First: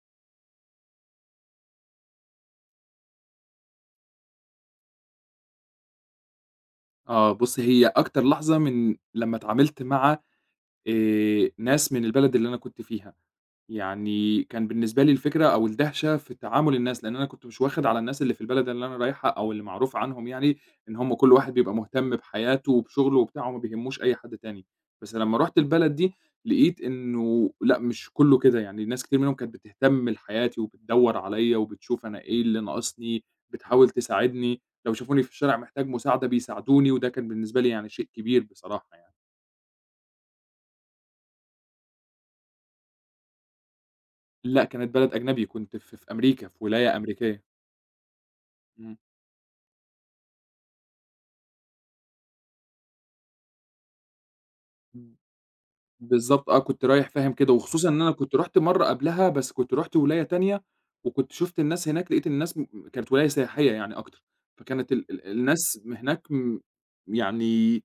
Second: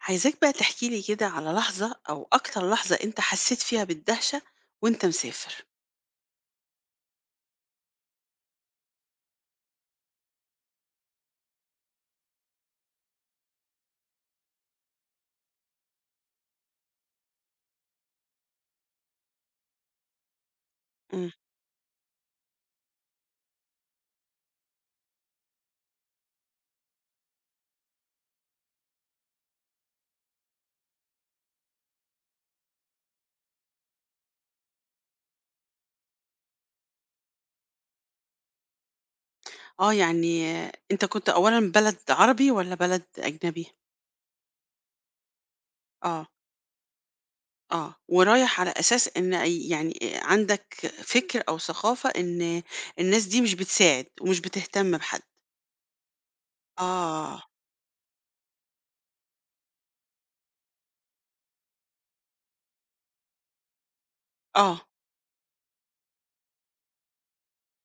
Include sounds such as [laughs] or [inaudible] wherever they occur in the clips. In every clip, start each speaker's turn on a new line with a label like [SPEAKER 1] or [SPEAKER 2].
[SPEAKER 1] عايزاك بقى تحكي لي كده على لحظة أو أكتر لحظة أنت حسيت فيها بالدهشة وأنت مسافر.
[SPEAKER 2] آه، بُصّي هي أكتر لحظة من لمّا اتعاملت مع ناس من البلد اللي أنا كنت فيها. يعني كان بالنسبة لي الفكرة أو الدهشة في تعامل الناس، لإن أنا كنت مش واخد على الناس اللي في البلد اللي أنا رايحها أو اللي معروف عنهم يعني إن هم
[SPEAKER 1] إمم.
[SPEAKER 2] كل واحد بيبقى مهتم بحياته وبشغله وبتاعه وما بيهموش أي حد تاني، بس لمّا رُحت البلد دي لقيت إنه لأ، مش كُلّه كده، يعني ناس كتير منهم كانت بتهتم لحياتي وبتدوّر عليّا وبتشوف أنا إيه اللي ناقصني، بتحاول تساعدني، لو شافوني في الشارع محتاج مساعدة بيساعدوني، وده كان بالنسبة لي يعني شيء كبير بصراحة يعني.
[SPEAKER 1] آه، يعني أنت كنت أولًا بلد عربي والّا بلد أجنبي؟
[SPEAKER 2] لأ، كانت بلد أجنبي، كنت في
[SPEAKER 1] آه،
[SPEAKER 2] أمريكا، في ولاية أمريكية.
[SPEAKER 1] ورايح على أساس إن أي يعني عندك فكر أو ثقافة إن الناس دي مش بتساعد ومش بتهتم
[SPEAKER 2] إمم.
[SPEAKER 1] بحد.
[SPEAKER 2] بالضبط آه، كنت رايح فاهم
[SPEAKER 1] آه،
[SPEAKER 2] كده، وخصوصًا إن أنا كنت رُحت مرّة قبلها، بس كنت رُحت ولاية تانية، وكنت شُفت الناس هناك، لقيت الناس كانت ولاية سياحية يعني أكتر،
[SPEAKER 1] آه.
[SPEAKER 2] فكانت ال الناس هناك يعني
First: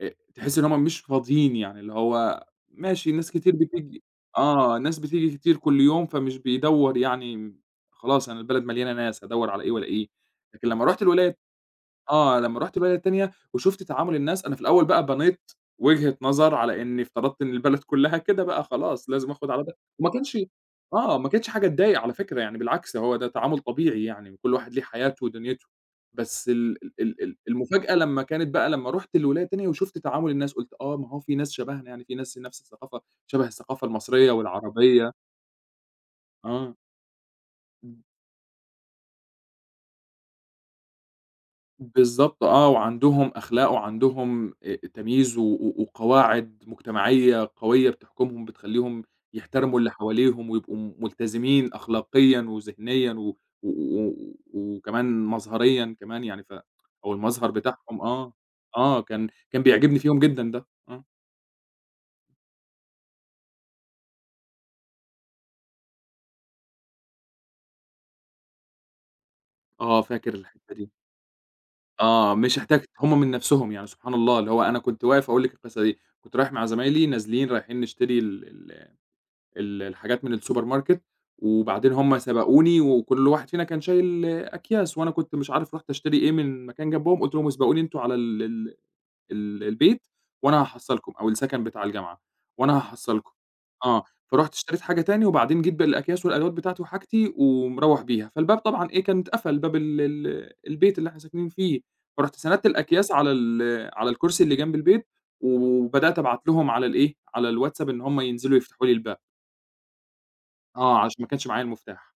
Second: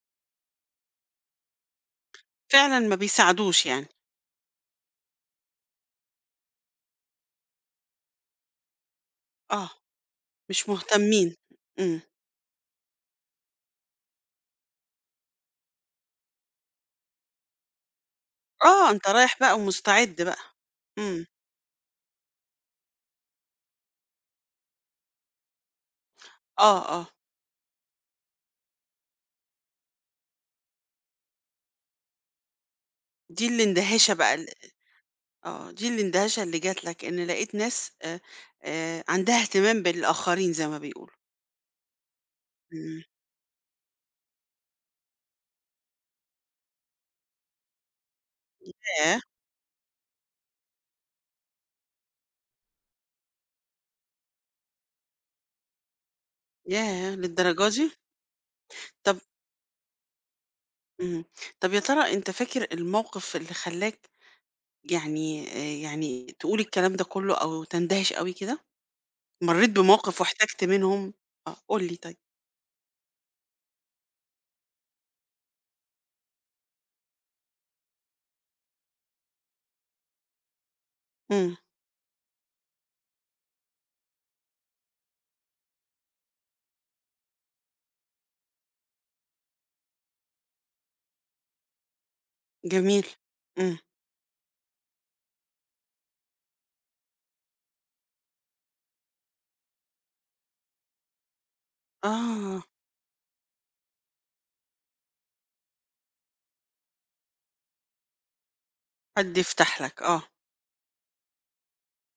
[SPEAKER 2] تحس إن هُم مش فاضيين يعني، اللي هو
[SPEAKER 1] فعلًا ما
[SPEAKER 2] ماشي ناس كتير
[SPEAKER 1] بيساعدوش يعني.
[SPEAKER 2] بتيجي آه، ناس بتيجي كتير كل يوم، فمش بيدوّر يعني خلاص أنا البلد مليانة ناس، هادوّر على إيه
[SPEAKER 1] آه،
[SPEAKER 2] وألاقيه، لكن
[SPEAKER 1] مش
[SPEAKER 2] لمّا رُحت
[SPEAKER 1] مهتمين.
[SPEAKER 2] الولاية
[SPEAKER 1] إمم.
[SPEAKER 2] آه، لمّا رُحت بلد تانية وشُفت تعامل الناس، أنا في الأول بقى بنيت وجهة نظر على إني افترضت إن البلد كلّها كده بقى
[SPEAKER 1] آه، أنت
[SPEAKER 2] خلاص لازم
[SPEAKER 1] رايح
[SPEAKER 2] آخُد
[SPEAKER 1] بقى
[SPEAKER 2] على ده، وما
[SPEAKER 1] ومستعد بقى.
[SPEAKER 2] كانش آه،
[SPEAKER 1] إمم.
[SPEAKER 2] ما كانتش حاجة تضايق على فكرة يعني بالعكس هو ده تعامل طبيعي يعني، كل واحد ليه حياته ودنيته، بس ال
[SPEAKER 1] آه،
[SPEAKER 2] ال
[SPEAKER 1] آه.
[SPEAKER 2] ال ال المفاجأة لمّا كانت بقى لمّا رُحت الولاية التانية وشُفت تعامل الناس، قُلت آه، ما هو في ناس شبهنا يعني، في ناس نَفْس الثقافة شبه
[SPEAKER 1] دي اللي
[SPEAKER 2] الثقافة
[SPEAKER 1] اندهشة
[SPEAKER 2] المصرية
[SPEAKER 1] بقى،
[SPEAKER 2] والعربية،
[SPEAKER 1] آه، دي الاندهاشة اللي
[SPEAKER 2] آه.
[SPEAKER 1] جات لك إن لقيت ناس عندها اهتمام بالآخرين زي ما بيقولوا.
[SPEAKER 2] بالضبط آه،
[SPEAKER 1] إمم.
[SPEAKER 2] وعندهم أخلاق وعندهم تمييز و وقواعد مجتمعية قوية بتحكمهم، بتخلّيهم
[SPEAKER 1] ياه!
[SPEAKER 2] يحترموا اللي حواليهم ويبقوا ملتزمين أخلاقيًا وذهنيًا و وكمان مظهريًا كمان يعني ف أو
[SPEAKER 1] ياه!
[SPEAKER 2] المظهر
[SPEAKER 1] للدرجة دي!
[SPEAKER 2] بتاعهم آه، آه،
[SPEAKER 1] طب،
[SPEAKER 2] كان كان بيعجبني فيهم جدًا ده، آه،
[SPEAKER 1] إمم، طب يا ترى أنت فاكر الموقف اللي خلّاك، يعني يعني تقول الكلام ده كله أو تندهش أوي كده؟ مرّيت
[SPEAKER 2] آه
[SPEAKER 1] بموقف
[SPEAKER 2] فاكر
[SPEAKER 1] واحتجت
[SPEAKER 2] الحتّة دي،
[SPEAKER 1] منهم. آه، قُل لي طيب.
[SPEAKER 2] آه، مش احتاجت هم من نَفْسهم يعني سبحان الله، اللي هو أنا كنت واقف هاقول لِك القصة دي، كنت رايح مع زمايلي نازلين رايحين نشتري ال الحاجات من السوبر ماركت،
[SPEAKER 1] إمم،
[SPEAKER 2] وبعدين هم سبقوني وكل واحد فينا كان شايل أكياس، وأنا كنت مش عارف رُحت أشتري إيه من مكان جنبهم، قُلت لهم اسبقوني أنتم على ال البيت وأنا هاحصّلكم أو السكن بتاع الجامعة، وأنا
[SPEAKER 1] جميل.
[SPEAKER 2] هاحصّلكم.
[SPEAKER 1] إمم،
[SPEAKER 2] آه، فرُحت اشتريت حاجة تاني وبعدين جيت بالأكياس والأدوات بتاعتي وحاجتي ومروّح بيها، فالباب طبعًا إيه، كان اتقفل باب ال البيت اللي إحنا ساكنين فيه، فرُحت
[SPEAKER 1] آه،
[SPEAKER 2] سندت الأكياس على ال على الكرسي اللي جنب البيت، وبدأت أبعت لهم على الإيه، على الواتساب إن هم ينزلوا يفتحوا لي الباب.
[SPEAKER 1] حد يفتح لك، آه،
[SPEAKER 2] آه، عشان ما كانش معايا المفتاح.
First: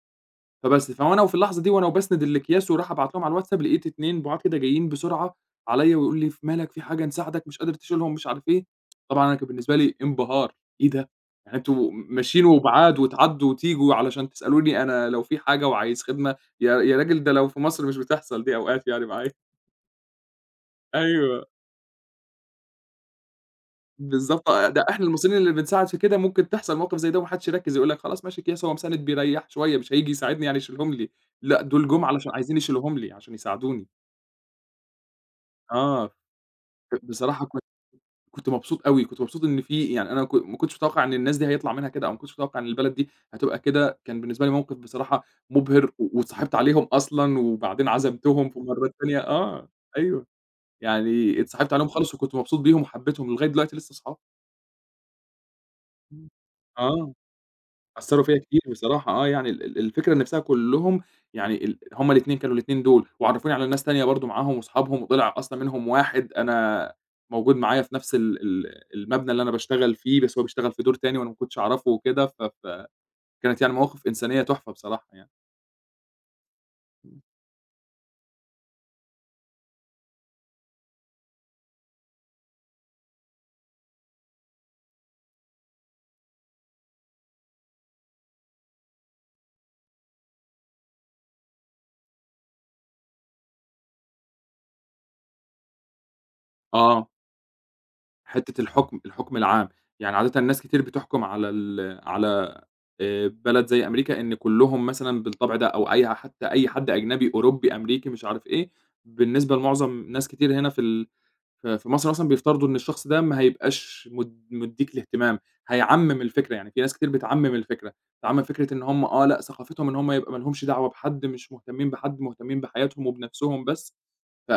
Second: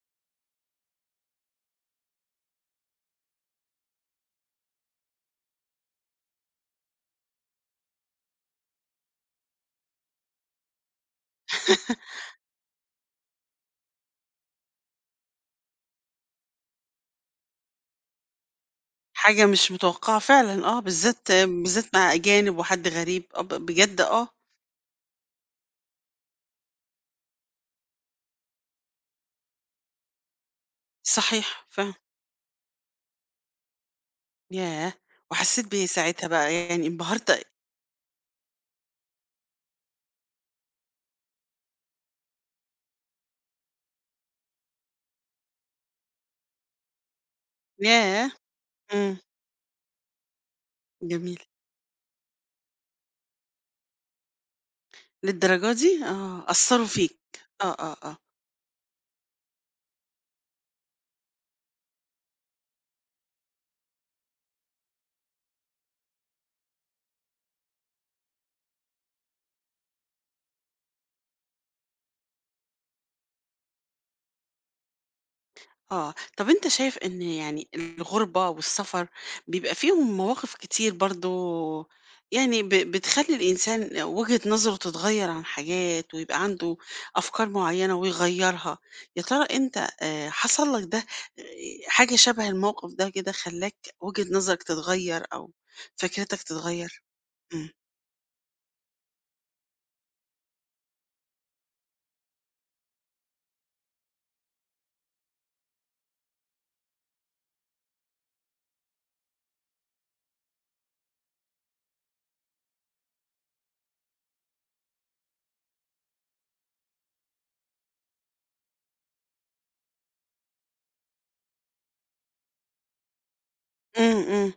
[SPEAKER 2] فبس، فوأنا وفي اللحظة دي وأنا وباسند الأكياس ورايح أبعت لهم على الواتساب، لقيت 2 بُعاد كده جايين بسرعة عليّا ويقولوا لي: "في مالك، في حاجة، نساعدك، مش قادر تشيلهم." مش عارف إيه. طبعًا أنا كان بالنسبة لي انبهار، إيه ده! يعني أنتم ماشيين وبُعاد وتعدّوا وتيجوا علشان تسألوني أنا لو في حاجة وعايز خدمة، يا راجل ده لو في مصر مش بتحصل دي أوقات يعني معايا.
[SPEAKER 1] حاجة مش متوقعة فعلًا، آه،
[SPEAKER 2] [laughs]
[SPEAKER 1] بالذات
[SPEAKER 2] أيوه.
[SPEAKER 1] بالذات مع أجانب وحد غريب، آه، بجد آه.
[SPEAKER 2] بالضبط آه، ده إحنا المصريين اللي بنساعد في كده ممكن تحصل موقف زي ده وما حدش يركّز، يقول لك خلاص ماشي أكياس هو مساند بيريّح شوية مش هييجي يساعدني يعني يشيلهم لي، لأ
[SPEAKER 1] صحيح
[SPEAKER 2] دول
[SPEAKER 1] فعلًا،
[SPEAKER 2] جُم علشان عايزين يشيلوهم لي عشان يساعدوني،
[SPEAKER 1] ياه! وحسيت بإيه
[SPEAKER 2] آه،
[SPEAKER 1] ساعتها بقى، يعني انبهرت؟
[SPEAKER 2] بصراحة كنت مبسوط أوي، كنت مبسوط إن في يعني أنا ما كنتش متوقع إن الناس دي هيطلع منها كده أو ما كنتش متوقع إن البلد دي هتبقى كده، كان بالنسبة لي موقف بصراحة مُبهِر واتصاحبت عليهم أصلًا وبعدين
[SPEAKER 1] ياه!
[SPEAKER 2] عزمتهم في مرّة
[SPEAKER 1] إمم،
[SPEAKER 2] تانية آه، أيوه،
[SPEAKER 1] جميل،
[SPEAKER 2] يعني اتصاحبت عليهم خالص وكنت مبسوط بيهم وحبيتهم، لغاية دلوقتي لسه صحاب.
[SPEAKER 1] للدرجة دي!
[SPEAKER 2] إمم.
[SPEAKER 1] آه، أثّروا
[SPEAKER 2] آه.
[SPEAKER 1] فيك، آه، آه، آه.
[SPEAKER 2] أثّروا فيّا كتير بصراحة آه، يعني ال الفكرة نفْسها كلّهم يعني هم الاتنين كانوا الاتنين دول، وعرّفوني على ناس تانية برضه معاهم وأصحابهم وطلع أصلًا منهم واحد أنا موجود معايا في نفْس ال المبنى اللي أنا باشتغل فيه، بس هو بيشتغل في دور تاني وأنا ما كنتش أعرفه وكده، فكانت يعني مواقف إنسانية تحفة بصراحة يعني.
[SPEAKER 1] آه، طب أنت شايف إن يعني الغُربة والسفر بيبقى فيهم مواقف كتير برضه، يعني بتخلّي الإنسان وجهة نظره تتغيّر عن حاجات ويبقى عنده أفكار معيّنة ويغيّرها. يا ترى أنت حصل لك ده، آآ حاجة شَبه الموقف ده كده خلّاك وجهة نظرك تتغيّر أو فكرتك تتغيّر؟
[SPEAKER 2] آه.
[SPEAKER 1] إمم.
[SPEAKER 2] حتّة الحُكم، الحُكم العام، يعني عادةً ناس كتير بتحكُم على ال على بلد زي أمريكا إن كلّهم مثلًا بالطبع ده أو أي حتّى أي حد أجنبي، أوروبي، أمريكي، مش عارف إيه، بالنسبة لمُعظم ناس كتير هنا في ال ف في مصر مثلًا بيفترضوا إن الشخص ده ما هيبقاش مدّيك الاهتمام، هيعمّم الفكرة، يعني في ناس كتير بتعمّم الفكرة، تعمّم فكرة إن هُم آه لأ، ثقافتهم إن هُم يبقى ما لهمش دعوة بحد، مش مهتمّين بحد، مهتمّين بحياتهم وبنَفْسهم بس،
[SPEAKER 1] إمم، إمم.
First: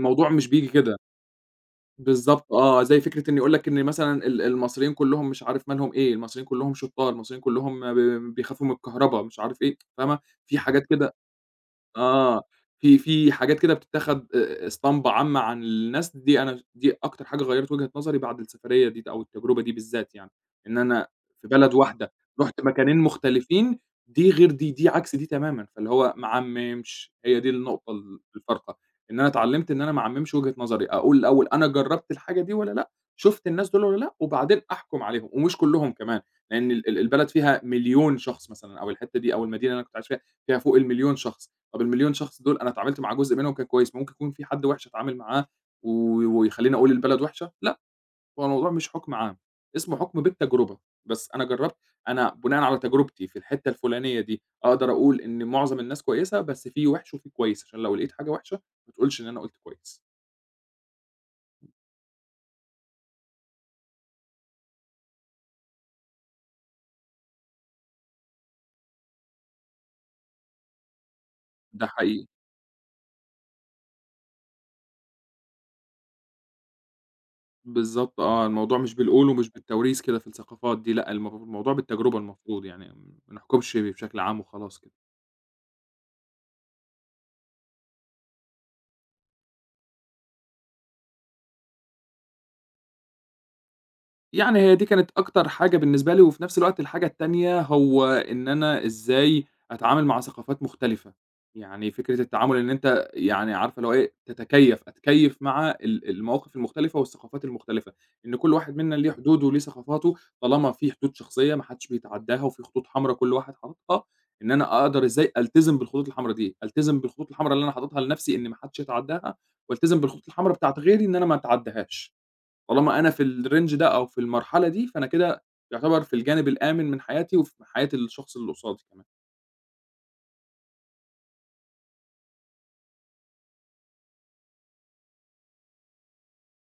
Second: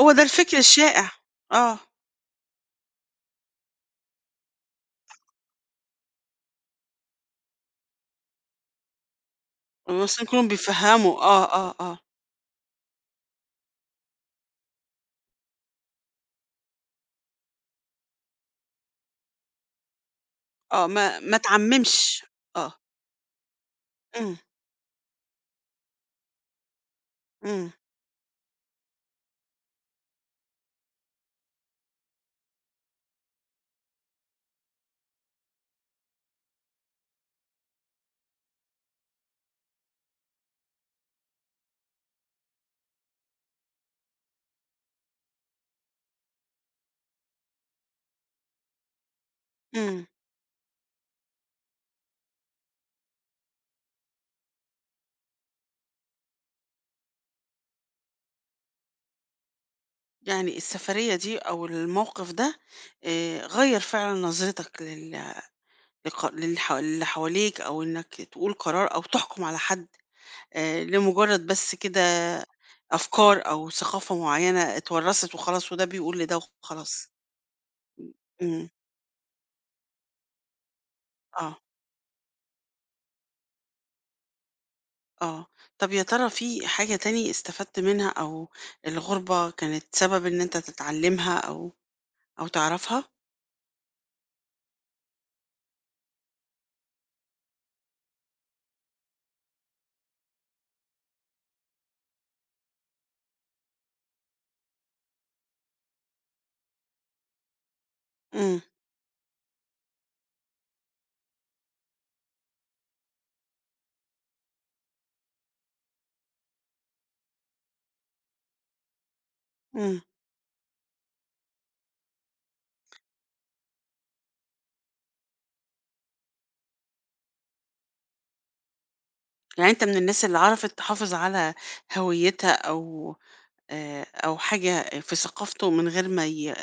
[SPEAKER 1] هو ده
[SPEAKER 2] مش
[SPEAKER 1] الفكر
[SPEAKER 2] بييجي كده.
[SPEAKER 1] الشائع. آه.
[SPEAKER 2] بالضبط آه، زي فكرة إن يقول لك إن مثلًا المصريين كلّهم مش عارف مالهم إيه، المصريين كلّهم شُطّار، المصريين كلّهم بيخافوا من الكهربا، مش عارف إيه، فاهمة،
[SPEAKER 1] المصريين كلّهم
[SPEAKER 2] في حاجات كده
[SPEAKER 1] بيفهّموا. آه، آه، آه.
[SPEAKER 2] آه، في حاجات كده بتتاخد اسطمبة عامة عن الناس، دي أنا دي أكتر حاجة غيّرت وجهة نظري بعد السفرية دي أو التجربة دي بالذات يعني، إن
[SPEAKER 1] آه،
[SPEAKER 2] أنا
[SPEAKER 1] ما
[SPEAKER 2] في بلد واحدة
[SPEAKER 1] تعمّمش.
[SPEAKER 2] رُحت
[SPEAKER 1] آه.
[SPEAKER 2] مكانين مختلفين، دي
[SPEAKER 1] إمم،
[SPEAKER 2] غير دي، دي عكس دي تمامًا، فاللي هو ما أعممش، هي دي
[SPEAKER 1] إمم،
[SPEAKER 2] النقطة الفارقة، إن أنا اتعلمت إن أنا ما أعممش وجهة نظري، أقول الأول أنا جرّبت الحاجة دي والّا لأ، شُفت الناس دول والّا لأ، وبعدين أحكم عليهم، ومش كلّهم كمان، لأن ال البلد فيها مليون شخص مثلًا، أو الحتة دي أو المدينة اللي أنا كنت عايش فيها، فيها فوق ال1000000 شخص، طَب ال1.000.000 شخص دول أنا اتعاملت مع جزء منهم كان كويس، ممكن يكون في حد وِحِش اتعامل معاه و ويخلّيني أقول البلد وِحشة؟ لأ، هو الموضوع مش حُكم عام، اسمه
[SPEAKER 1] إمم.
[SPEAKER 2] حُكم بالتجربة، بس أنا جرّبت أنا بناءً على تجربتي في الحتّة الفُلانية دي، أقدر أقول إن معظم الناس كويسة، بس في وِحِش وفي كويس، عشان لو لقيت حاجة وِحشة ما تقولش إن أنا قُلت كويس،
[SPEAKER 1] يعني السفرية دي أو الموقف ده غيّر فعلًا نظرتك لل، لق للح للي حواليك أو إنّك تقول قرار أو تحكُم على حد لمُجرّد بس
[SPEAKER 2] ده
[SPEAKER 1] كده
[SPEAKER 2] حقيقي.
[SPEAKER 1] أفكار أو ثقافة معيّنة اتورّثت وخلاص وده بيقول لده وخلاص.
[SPEAKER 2] بالضبط آه،
[SPEAKER 1] إمم.
[SPEAKER 2] الموضوع مش بالقول ومش بالتوريث كده في الثقافات دي لأ،
[SPEAKER 1] آه،
[SPEAKER 2] الموضوع بالتجربة المفروض يعني، ما نحكُمش بشكل عام وخلاص كده.
[SPEAKER 1] آه. طَب يا ترى في حاجة تاني استفدت منها أو الغُربة كانت سبب إن أنت تتعلّمها أو أو تعرفها؟
[SPEAKER 2] يعني هي دي كانت أكتر حاجة بالنسبة لي، وفي نفس الوقت الحاجة التانية هو إن أنا إزاي أتعامل مع ثقافات مختلفة، يعني فكرة التعامل إن أنت يعني عارفة اللي هو إيه، تتكيّف، أتكيّف مع المواقف المختلفة والثقافات المختلفة، إن كل
[SPEAKER 1] إمم،
[SPEAKER 2] واحد منا ليه حدوده وليه ثقافاته، طالما في حدود شخصية ما حدش بيتعدّاها وفي خطوط حمرا كل واحد حاططها، إن أنا أقدر إزاي ألتزم بالخطوط الحمرا دي، ألتزم بالخطوط الحمرا اللي أنا حاططها لنفسي إن ما حدش يتعدّاها،
[SPEAKER 1] إمم.
[SPEAKER 2] والتزم بالخطوط الحمرا بتاعة غيري إن أنا ما أتعدّاهاش. طالما أنا في الrange ده أو في المرحلة دي، فأنا كده يعتبر في الجانب الآمن من حياتي وفي حياة الشخص اللي قصادي كمان.
[SPEAKER 1] يعني أنت من الناس اللي عرفت تحافظ على هويتها أو أو حاجة في ثقافته من غير ما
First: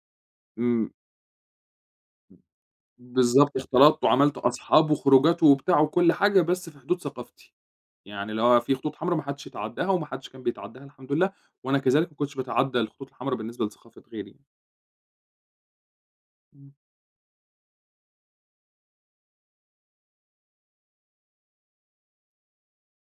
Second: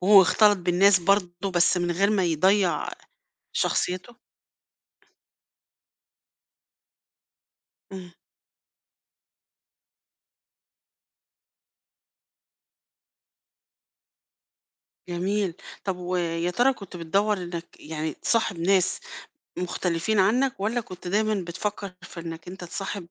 [SPEAKER 1] وهو اختلط
[SPEAKER 2] إمم،
[SPEAKER 1] بالناس برضه بس من غير ما يضيّع
[SPEAKER 2] بالضبط، اختلطت
[SPEAKER 1] شخصيته؟
[SPEAKER 2] وعملت أصحاب وخروجات وبتاع وكل حاجة، بس في حدود ثقافتي،
[SPEAKER 1] إمم،
[SPEAKER 2] يعني اللي هو في خطوط حمرا ما حدش يتعدّاها وما حدش كان بيتعدّاها الحمد لله، وأنا كذلك ما كنتش باتعدّى الخطوط الحمرا بالنسبة لثقافة غيري.
[SPEAKER 1] جميل. طب ويا
[SPEAKER 2] إمم.
[SPEAKER 1] ترى كنت بتدوّر إنك يعني تصاحب ناس مختلفين عنك والّا كنت دايمًا بتفكّر في إنك أنت تصاحب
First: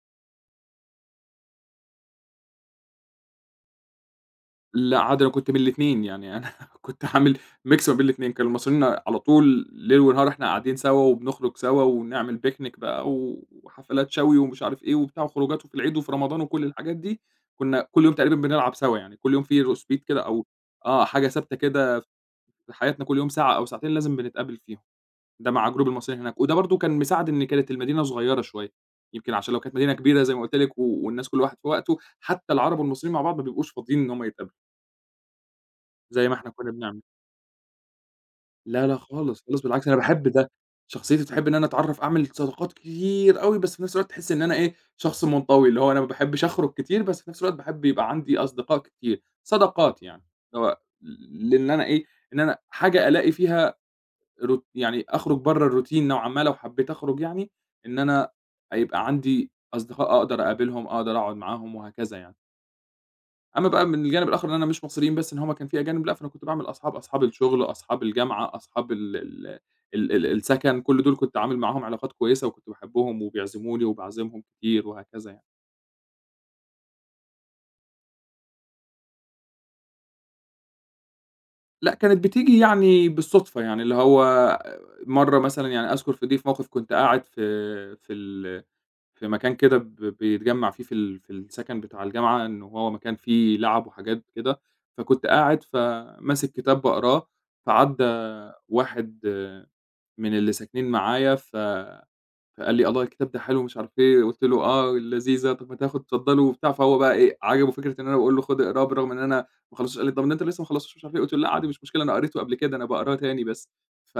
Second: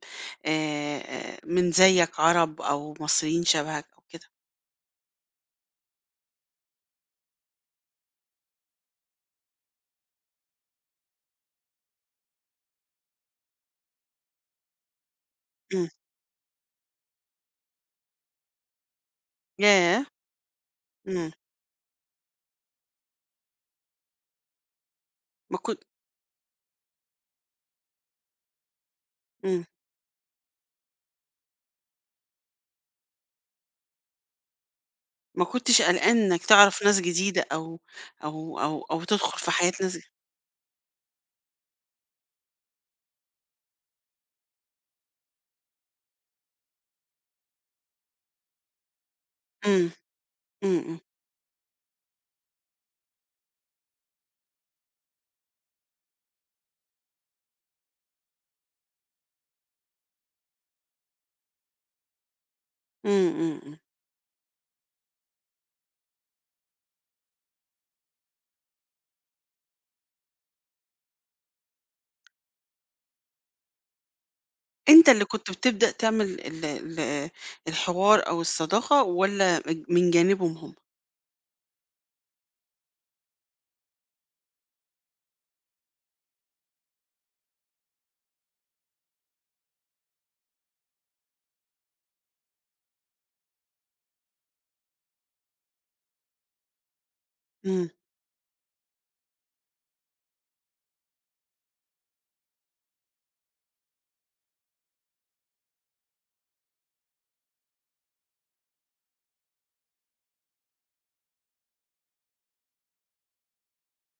[SPEAKER 1] من زيّك عرب أو مصريين شبهك أو كده؟
[SPEAKER 2] لأ عادي أنا كنت من الاتنين، يعني أنا [laughs] كنت عامل mix ما بين الاتنين، كانوا المصريين على طول ليل ونهار إحنا قاعدين سوا وبنخرج سوا ونعمل picnic بقى و- وحفلات شوي ومش عارف إيه وبتاع وخروجات وفي
[SPEAKER 1] إمم،
[SPEAKER 2] العيد وفي رمضان وكل الحاجات دي، كنا كل يوم تقريبًا بنلعب سوا يعني، كل يوم في روسبيت
[SPEAKER 1] ياه!
[SPEAKER 2] كده أو آه، حاجة
[SPEAKER 1] إمم،
[SPEAKER 2] ثابتة كده في حياتنا كل يوم ساعة أو ساعتين لازم بنتقابل فيهم، ده
[SPEAKER 1] ما
[SPEAKER 2] مع
[SPEAKER 1] كن
[SPEAKER 2] group المصريين هناك، وده برضه كان مساعد إن كانت المدينة صغيرة شوية، يمكن عشان لو
[SPEAKER 1] إمم.
[SPEAKER 2] كانت مدينة كبيرة زي ما قُلت لِك والناس كل واحد في وقته، حتى العرب والمصريين مع بعض ما بيبقوش فاضيين إن هم يتقابلوا.
[SPEAKER 1] ما كنتش قلقان
[SPEAKER 2] زي ما
[SPEAKER 1] إنك
[SPEAKER 2] إحنا كنّا
[SPEAKER 1] تعرف ناس
[SPEAKER 2] بنعمل.
[SPEAKER 1] جديدة أو
[SPEAKER 2] لا، لا
[SPEAKER 1] أو تدخل
[SPEAKER 2] خالص،
[SPEAKER 1] في
[SPEAKER 2] خالص
[SPEAKER 1] حياة
[SPEAKER 2] بالعكس أنا
[SPEAKER 1] ناس
[SPEAKER 2] باحب ده، شخصيتي بتحب إن أنا أتعرّف أعمل صداقات كتير أوي، بس في نفس الوقت تحس إن أنا إيه، شخص منطوي، اللي هو أنا ما باحبش أخرج كتير، بس في نفس الوقت باحب يبقى عندي أصدقاء كتير،
[SPEAKER 1] إمم،
[SPEAKER 2] صداقات يعني، اللي
[SPEAKER 1] إمم،
[SPEAKER 2] هو
[SPEAKER 1] إمم،
[SPEAKER 2] لإن أنا إيه، إن أنا حاجة ألاقي فيها روت يعني أخرج برّه الروتين نوعًا ما لو حبيت أخرج يعني، إن أنا هيبقى عندي أصدقاء أقدر أقابلهم، أقدر أقعد معاهم وهكذا يعني.
[SPEAKER 1] إمم، إمم.
[SPEAKER 2] أمّا
[SPEAKER 1] إمم.
[SPEAKER 2] بقى من الجانب الآخر إن أنا مش مصريين بس، إن هم كان في أجانب، لأ، فأنا كنت باعمل أصحاب، أصحاب الشغل، أصحاب الجامعة، أصحاب ال السكن، كل دول كنت عامل معاهم علاقات كويسة وكنت باحبهم وبيعزموني وباعزمهم كتير
[SPEAKER 1] أنت اللي
[SPEAKER 2] وهكذا يعني.
[SPEAKER 1] كنت بتبدأ تعمل ال ال الحوار أو الصداقة والّا من جانبهم هم؟
[SPEAKER 2] لأ، كانت بتيجي يعني بالصُدفة، يعني اللي هو مرّة مثلًا يعني أذكر في دي في موقف كنت قاعد في في مكان كده بيتجمّع فيه في في السكن بتاع الجامعة، إن هو مكان فيه لَعَب وحاجات كده، فكنت قاعد فماسك كتاب باقراه،
[SPEAKER 1] إمم،
[SPEAKER 2] فعدّى واحد من اللي ساكنين معايا، فقال لي: "الله الكتاب ده حلو." ومش عارف إيه، قُلت له: "آه، لذيذة، طَب ما تاخد اتفضله." وبتاع، فهو بقى إيه، عجبه فكرة إن أنا باقول له خُد اقراه برغم إن أنا ما خلّصتوش، قال لي: "طَب ده أنت لسه ما خلّصتوش." مش عارف إيه، قُلت له: "لأ، عادي مش مشكلة، أنا قريته قبل كده، أنا باقراه تاني بس." ف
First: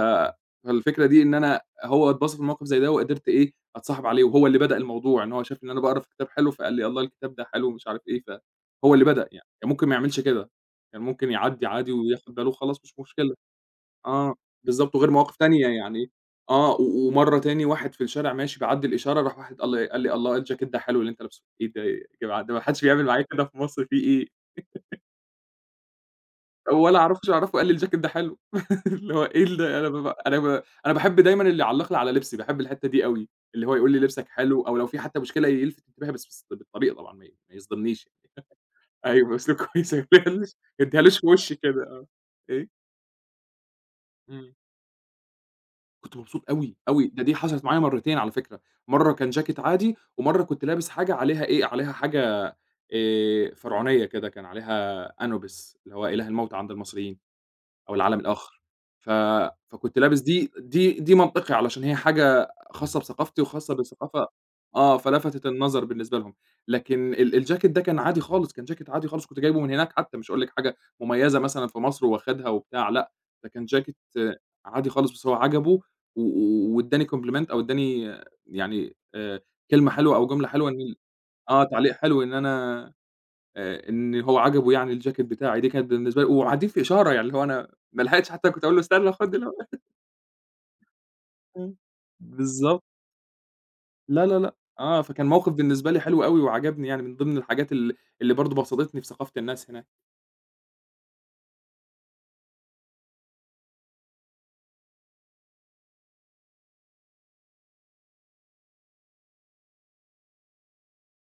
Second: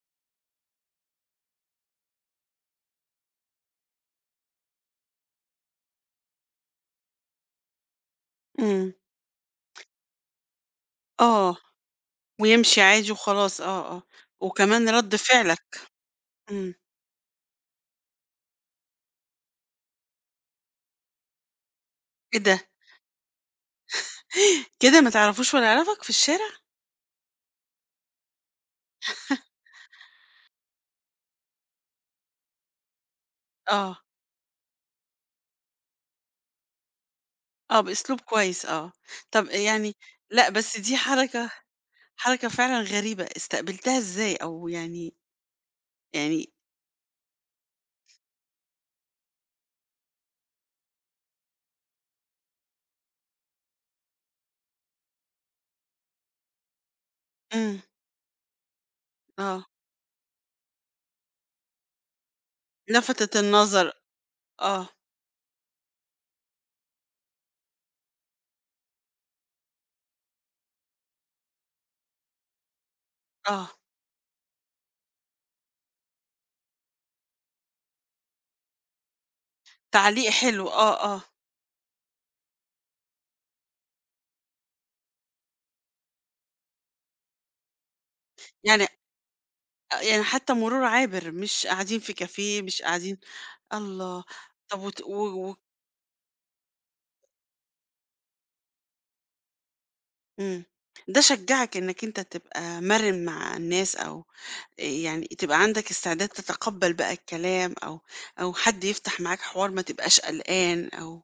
[SPEAKER 2] فالفكرة دي إن أنا هو اتبسط في موقف زي ده وقدرت إيه، أتصاحب عليه وهو اللي بدأ الموضوع، إن هو شاف إن أنا باقرا في كتاب حلو، فقال لي: "الله الكتاب ده حلو." ومش عارف إيه،
[SPEAKER 1] إمم.
[SPEAKER 2] فهو اللي بدأ يعني، كان ممكن ما يعملش كده، كان ممكن
[SPEAKER 1] آه،
[SPEAKER 2] يعدّي عادي وياخد باله وخلاص
[SPEAKER 1] ويمشي
[SPEAKER 2] مش
[SPEAKER 1] عادي
[SPEAKER 2] مشكلة.
[SPEAKER 1] وخلاص، آه، آه.
[SPEAKER 2] آه،
[SPEAKER 1] وكمان
[SPEAKER 2] بالضبط، وغير
[SPEAKER 1] رَد
[SPEAKER 2] مواقف تانية
[SPEAKER 1] فعلك.
[SPEAKER 2] يعني آه،
[SPEAKER 1] إمم.
[SPEAKER 2] ومرّة تاني واحد في الشارع ماشي بيعدّي الإشارة، راح واحد قال لي: "الله، إيه الجاكيت ده حلو اللي أنت لابسه، إيه ده إيه يا
[SPEAKER 1] إيه
[SPEAKER 2] جماعة ده
[SPEAKER 1] ده!
[SPEAKER 2] ما حدش بيعمل معايا كده في مصر في إيه؟"
[SPEAKER 1] [gasps] كده ما تعرفوش ولا يعرفك في الشارع؟
[SPEAKER 2] ولا أعرفش أعرفه قال لي: "الجاكيت ده حلو." [laughs] اللي هو إيه اللي أنا بابقى أنا أنا باحب دايمًا اللي يعلّق لي على لبسي، باحب الحتّة دي أوي، اللي هو يقول
[SPEAKER 1] آه،
[SPEAKER 2] لي: "لبسك حلو." أو لو في حتى مشكلة يلفت انتباهي بس بالطريقة طبعًا ما
[SPEAKER 1] آه،
[SPEAKER 2] يصدمنيش يعني.
[SPEAKER 1] بأسلوب كويس آه.
[SPEAKER 2] أيوه، [laughs]
[SPEAKER 1] طب
[SPEAKER 2] بأسلوب كويس
[SPEAKER 1] يعني،
[SPEAKER 2] ما
[SPEAKER 1] لأ،
[SPEAKER 2] يقولهاليش
[SPEAKER 1] بس
[SPEAKER 2] ما
[SPEAKER 1] دي
[SPEAKER 2] يدّيهاليش في وشّي كده آه.
[SPEAKER 1] حركة
[SPEAKER 2] إيه؟
[SPEAKER 1] فعلًا غريبة، استقبلتها إزاي
[SPEAKER 2] إمم.
[SPEAKER 1] أو يعني،
[SPEAKER 2] كنت مبسوط
[SPEAKER 1] يعني
[SPEAKER 2] أوي، أوي، دي حصلت معايا مرّتين على فكرة، مرّة كان جاكيت عادي، ومرّة كنت لابس حاجة عليها إيه، عليها حاجة فرعونية كده، كان عليها أنوبيس اللي هو إله الموت عند المصريين.
[SPEAKER 1] إمم،
[SPEAKER 2] أو العالم الآخر. ف
[SPEAKER 1] آه،
[SPEAKER 2] فكنت لابس دي منطقي علشان هي حاجة خاصة
[SPEAKER 1] لفتت
[SPEAKER 2] بثقافتي وخاصة
[SPEAKER 1] النظر،
[SPEAKER 2] بالثقافة
[SPEAKER 1] آه،
[SPEAKER 2] آه، فلفتت النظر بالنسبة لهم. لكن الجاكيت ده كان عادي خالص، كان جاكيت عادي خالص كنت جايبه من هناك حتى مش هاقول لِك حاجة مميزة مثلًا في مصر واخدها وبتاع لأ، ده كان
[SPEAKER 1] آه،
[SPEAKER 2] جاكيت آه، عادي خالص بس هو عجبه و وادّاني compliment أو ادّاني آه، يعني كلمة حلوة أو
[SPEAKER 1] تعليق
[SPEAKER 2] جملة
[SPEAKER 1] حلو،
[SPEAKER 2] حلوة إن ال
[SPEAKER 1] آه، آه،
[SPEAKER 2] آه، تعليق حلو إن أنا إن هو عجبه يعني الجاكيت بتاعي، دي كانت بالنسبة لي وقاعدين في إشارة، يعني اللي هو أنا ما لحقتش حتى كنت أقول له
[SPEAKER 1] يعني،
[SPEAKER 2] استنى خُد اللي هو
[SPEAKER 1] يعني حتى مرور عابر، مش قاعدين في كافيه، مش
[SPEAKER 2] بالضبط.
[SPEAKER 1] قاعدين.
[SPEAKER 2] [laughs]
[SPEAKER 1] الله!
[SPEAKER 2] لا، لا، لأ،
[SPEAKER 1] طب وت
[SPEAKER 2] آه،
[SPEAKER 1] و
[SPEAKER 2] فكان موقِف
[SPEAKER 1] و،
[SPEAKER 2] بالنسبة لي حلو أوي وعجبني يعني من ضمن الحاجات اللي برضه بسطتني في ثقافة الناس هناك.
[SPEAKER 1] إمم، ده شجّعك إنك أنت تبقى مَرِن مع الناس أو يعني تبقى عندك استعداد تتقبّل بقى الكلام أو أو حد يفتح معاك حوار ما تبقاش قلقان أو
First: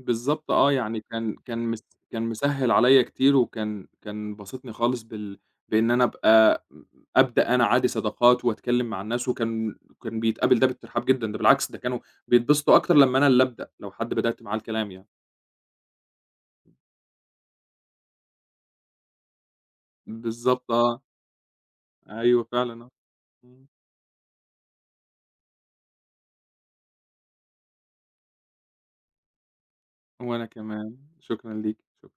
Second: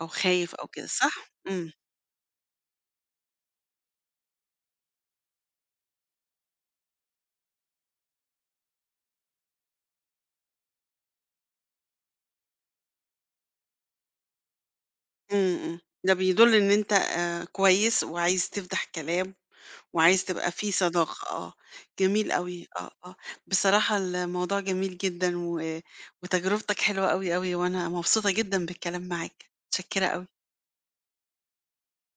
[SPEAKER 1] أو خايف أو
[SPEAKER 2] آه،
[SPEAKER 1] كده،
[SPEAKER 2] يعني
[SPEAKER 1] صح؟ إمم،
[SPEAKER 2] كان مسهِّل عليّا كتير وكان كان باسطني خالص بإن أنا أبقى م أبدأ أنا عادي صداقات وأتكلّم مع الناس وكان كان بيتقابل ده باترحاب جدًا، ده بالعكس ده كانوا بيتبسطوا أكتر لمّا أنا اللي أبدأ، لو حد بدأت معاه الكلام يعني.
[SPEAKER 1] إمم، إمم، ده بيدُل إن أنت كويس وعايز تفتح كلام وعايز تبقى
[SPEAKER 2] بالضبط
[SPEAKER 1] في
[SPEAKER 2] آه،
[SPEAKER 1] صداقة، آه، جميل
[SPEAKER 2] أيوه
[SPEAKER 1] أوي،
[SPEAKER 2] فعلًا آه،
[SPEAKER 1] آه، آه،
[SPEAKER 2] إمم،
[SPEAKER 1] بصراحة الموضوع جميل جدًا وتجربتك حلوة أوي، أوي، وأنا مبسوطة جدًا بالكلام معاك، متشكرة أوي.
[SPEAKER 2] وأنا كمان، شكرًا ليكِ، شكرًا.